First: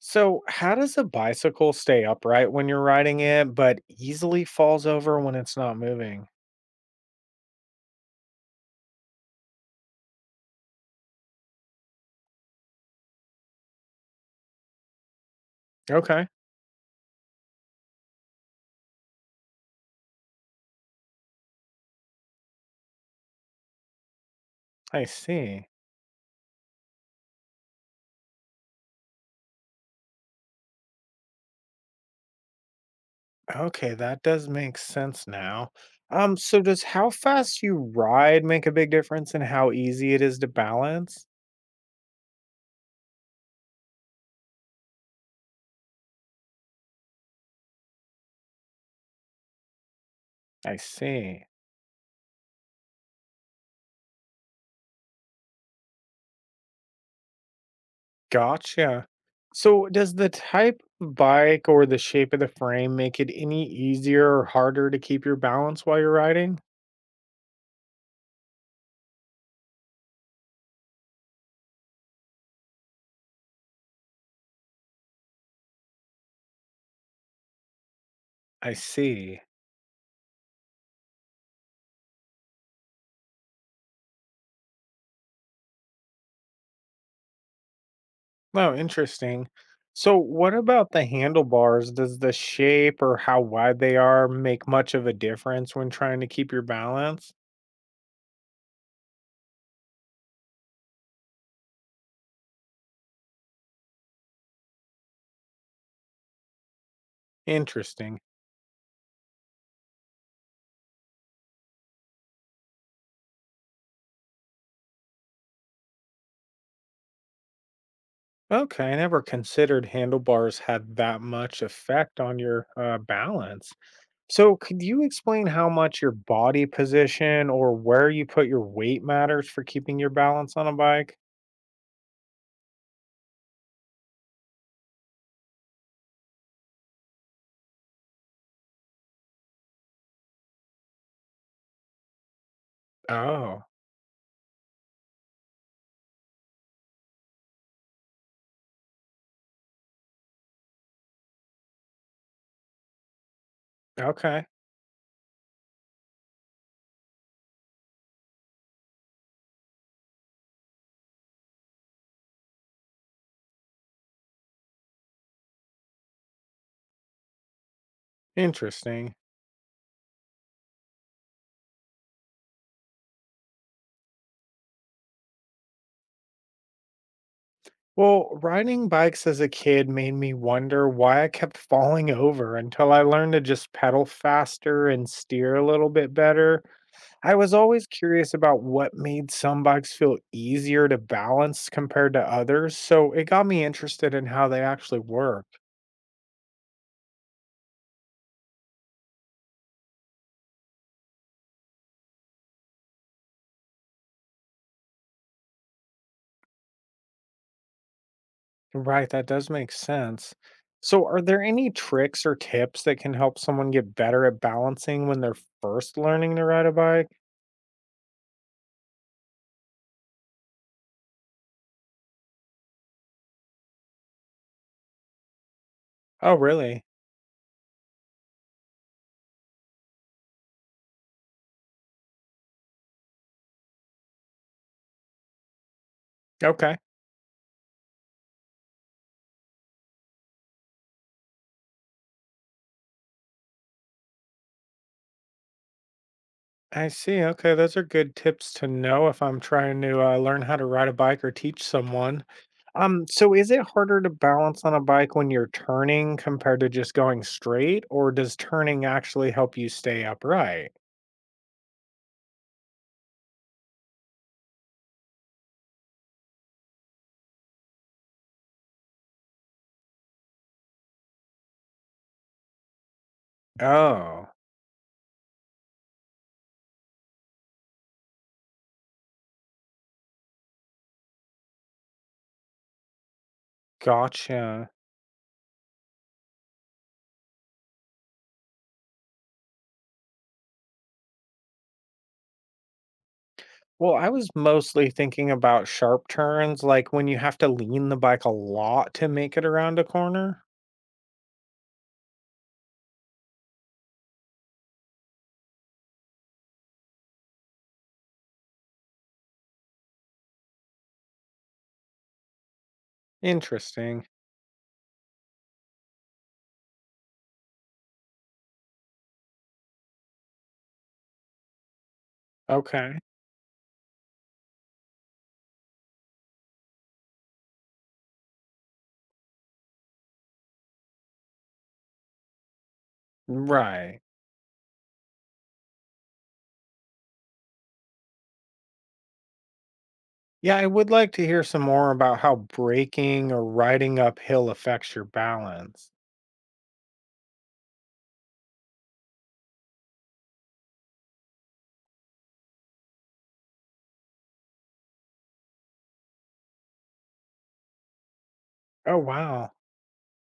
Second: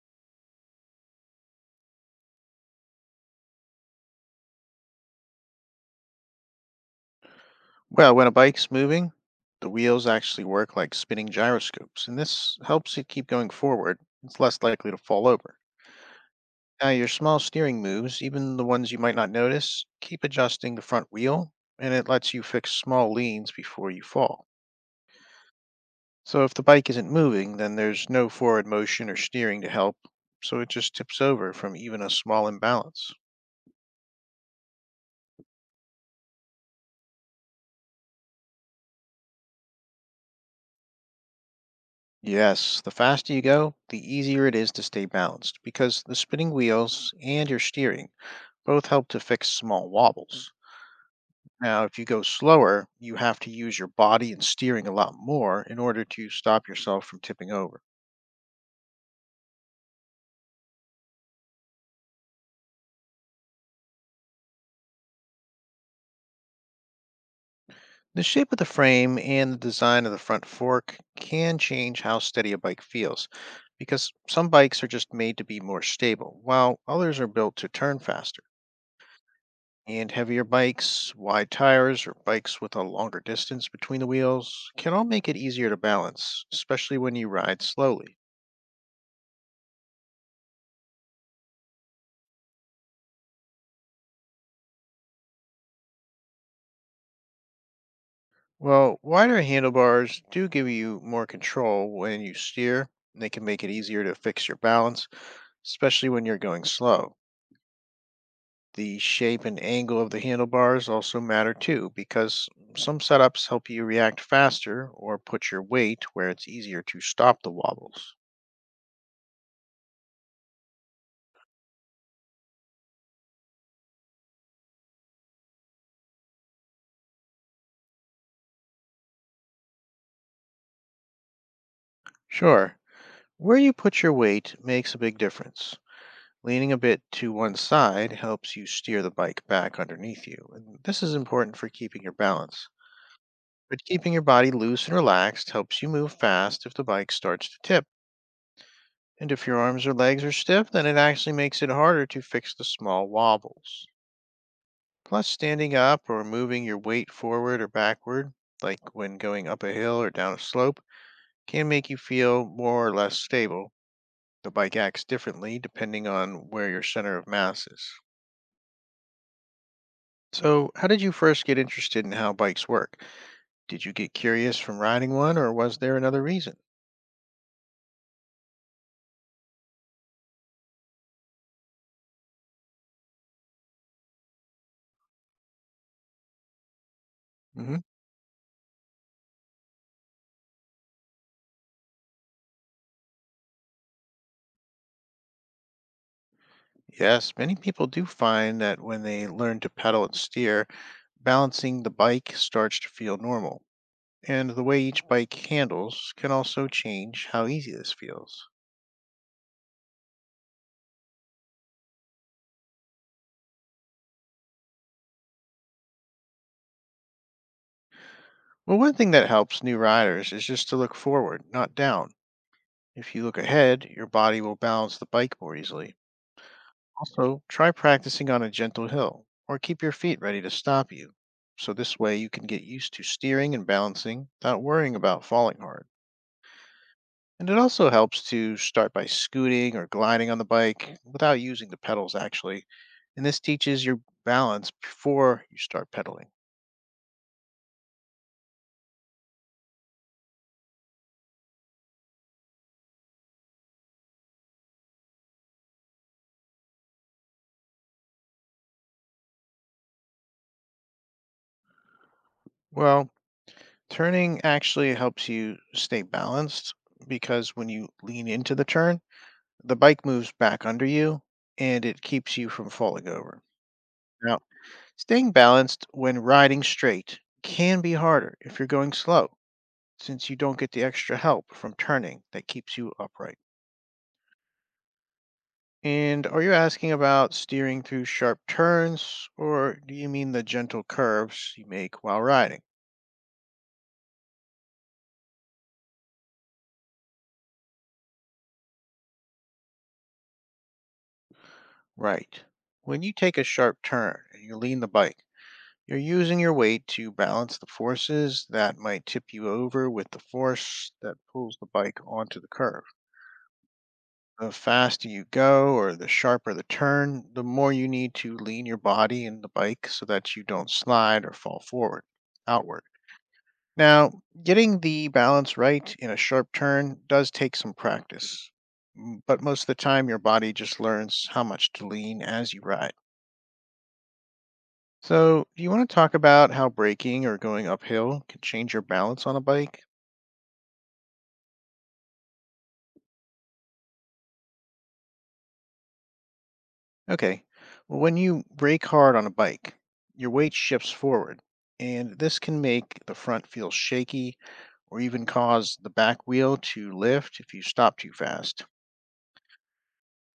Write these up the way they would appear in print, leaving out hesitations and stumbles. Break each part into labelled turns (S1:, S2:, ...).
S1: So, how does a bicycle stay upright when you're riding it, but easily falls over when it's not moving?
S2: Well, when a bike's moving, the wheels actually work like spinning gyroscopes, and this helps it keep going forward. It's less likely to fall over.
S1: Okay,
S2: Now, your small steering moves, even the ones you might not notice, keep adjusting the front wheel, and it lets you fix small leans before you fall.
S1: I see.
S2: So, if the bike isn't moving, then there's no forward motion or steering to help, so it just tips over from even a small imbalance.
S1: Okay, that does make sense now. So does how fast you ride make a big difference in how easy it is to balance?
S2: Yes, the faster you go, the easier it is to stay balanced because the spinning wheels and your steering both help to fix small wobbles.
S1: I see.
S2: Now, if you go slower, you have to use your body and steering a lot more in order to stop yourself from tipping over.
S1: Gotcha. So, does the type of bike or the shape of the frame make it any easier or harder to keep your balance while you're riding?
S2: The shape of the frame and the design of the front fork can change how steady a bike feels because some bikes are just made to be more stable, while others are built to turn faster.
S1: I see.
S2: And heavier bikes, wide tires, or bikes with a longer distance between the wheels can all make it easier to balance, especially when you ride slowly.
S1: Oh, interesting. So, what about the handlebars? Does the shape or how wide they are make much of a difference when trying to keep your balance?
S2: Well, wider handlebars do give you more control when you steer, and they can make it easier to fix your balance, especially when you're going slow.
S1: Interesting.
S2: The shape and angle of the handlebars also matter too, because some setups help you react faster or put your weight where it's easier to stop the wobbles.
S1: Okay, I never considered handlebars had that much effect on your balance. So, could you explain how much your body position or where you put your weight matters for keeping your balance on a bike?
S2: Sure, where you put your weight makes a big difference. Leaning a bit to one side helps you steer the bike back underneath you, and this is important for keeping your balance.
S1: Oh,
S2: But keeping your body loose and relaxed helps you move fast if the bike starts to tip. And if your arms or legs are stiff, then it actually makes it harder to fix the small wobbles.
S1: okay.
S2: Plus, standing up or moving your weight forward or backward, like when going up a hill or down a slope, can make you feel more or less stable. The bike acts differently depending on where your center of mass is.
S1: Interesting.
S2: So, how did you first get interested in how bikes work? Did you get curious from riding one, or was there another reason?
S1: Well, riding bikes as a kid made me wonder why I kept falling over until I learned to just pedal faster and steer a little bit better. I was
S2: Hmm.
S1: always curious about what made some bikes feel easier to balance compared to others, so it got me interested in how they actually work.
S2: Yes, many people do find that when they learn to pedal and steer, balancing the bike starts to feel normal. And the way each bike handles can also change how easy this feels.
S1: Right, that does make sense. So, are there any tricks or tips that can help someone get better at balancing when they're first learning to ride a bike?
S2: Well, one thing that helps new riders is just to look forward, not down. If you look ahead, your body will balance the bike more easily.
S1: Oh, really?
S2: Also, try practicing on a gentle hill or keep your feet ready to stop you. So, this way, you can get used to steering and balancing without worrying about falling hard.
S1: Okay.
S2: And it also helps to start by scooting or gliding on the bike without using the pedals, actually. And this teaches your balance before you start pedaling.
S1: I see. Okay, those are good tips to know if I'm trying to learn how to ride a bike or teach someone. So is it harder to balance on a bike when you're turning compared to just going straight, or does turning actually help you stay upright?
S2: Well, turning actually helps you stay balanced because when you lean into the turn, the bike moves back under you and it keeps you from falling over.
S1: Oh,
S2: Now, staying balanced when riding straight can be harder if you're going slow, since you don't get the extra help from turning that keeps you upright.
S1: gotcha.
S2: And are you asking about steering through sharp turns, or do you mean the gentle curves you make while riding?
S1: Well, I was mostly thinking about sharp turns, like when you have to lean the bike a lot to make it around a corner.
S2: Right. When you take a sharp turn and you lean the bike, you're using your weight to balance the forces that might tip you over with the force that pulls the bike onto the curve.
S1: Interesting.
S2: The faster you go or the sharper the turn, the more you need to lean your body and the bike so that you don't slide or fall forward, outward.
S1: Okay.
S2: Now, getting the balance right in a sharp turn does take some practice, but most of the time your body just learns how much to lean as you ride.
S1: Right.
S2: So, do you want to talk about how braking or going uphill can change your balance on a bike?
S1: Yeah, I would like to hear some more about how braking or riding uphill affects your balance.
S2: Okay, well, when you brake hard on a bike, your weight shifts forward, and this can make the front feel shaky or even cause the back wheel to lift if you stop too fast.
S1: Oh, wow.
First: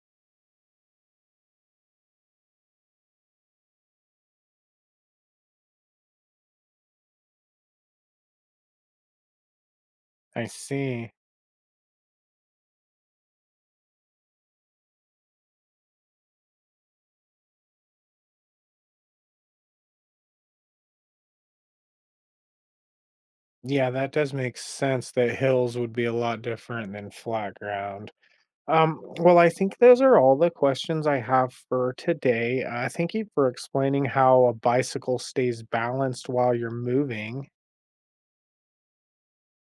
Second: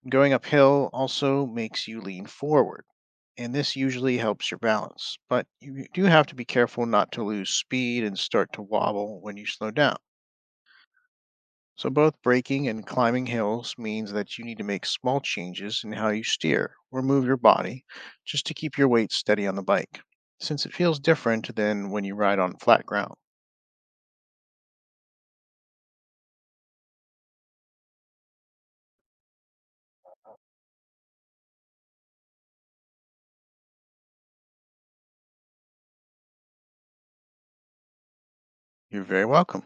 S2: Going uphill also makes you lean forward and this usually helps your balance. But you do have to be careful not to lose speed and start to wobble when you slow down.
S1: I see.
S2: So both braking and climbing hills means that you need to make small changes in how you steer or move your body just to keep your weight steady on the bike, since it feels different than when you ride on flat ground.
S1: Yeah, that does make sense that hills would be a lot different than flat ground. Well, I think those are all the questions I have for today. Thank you for explaining how a bicycle stays balanced while you're moving.
S2: You're very welcome.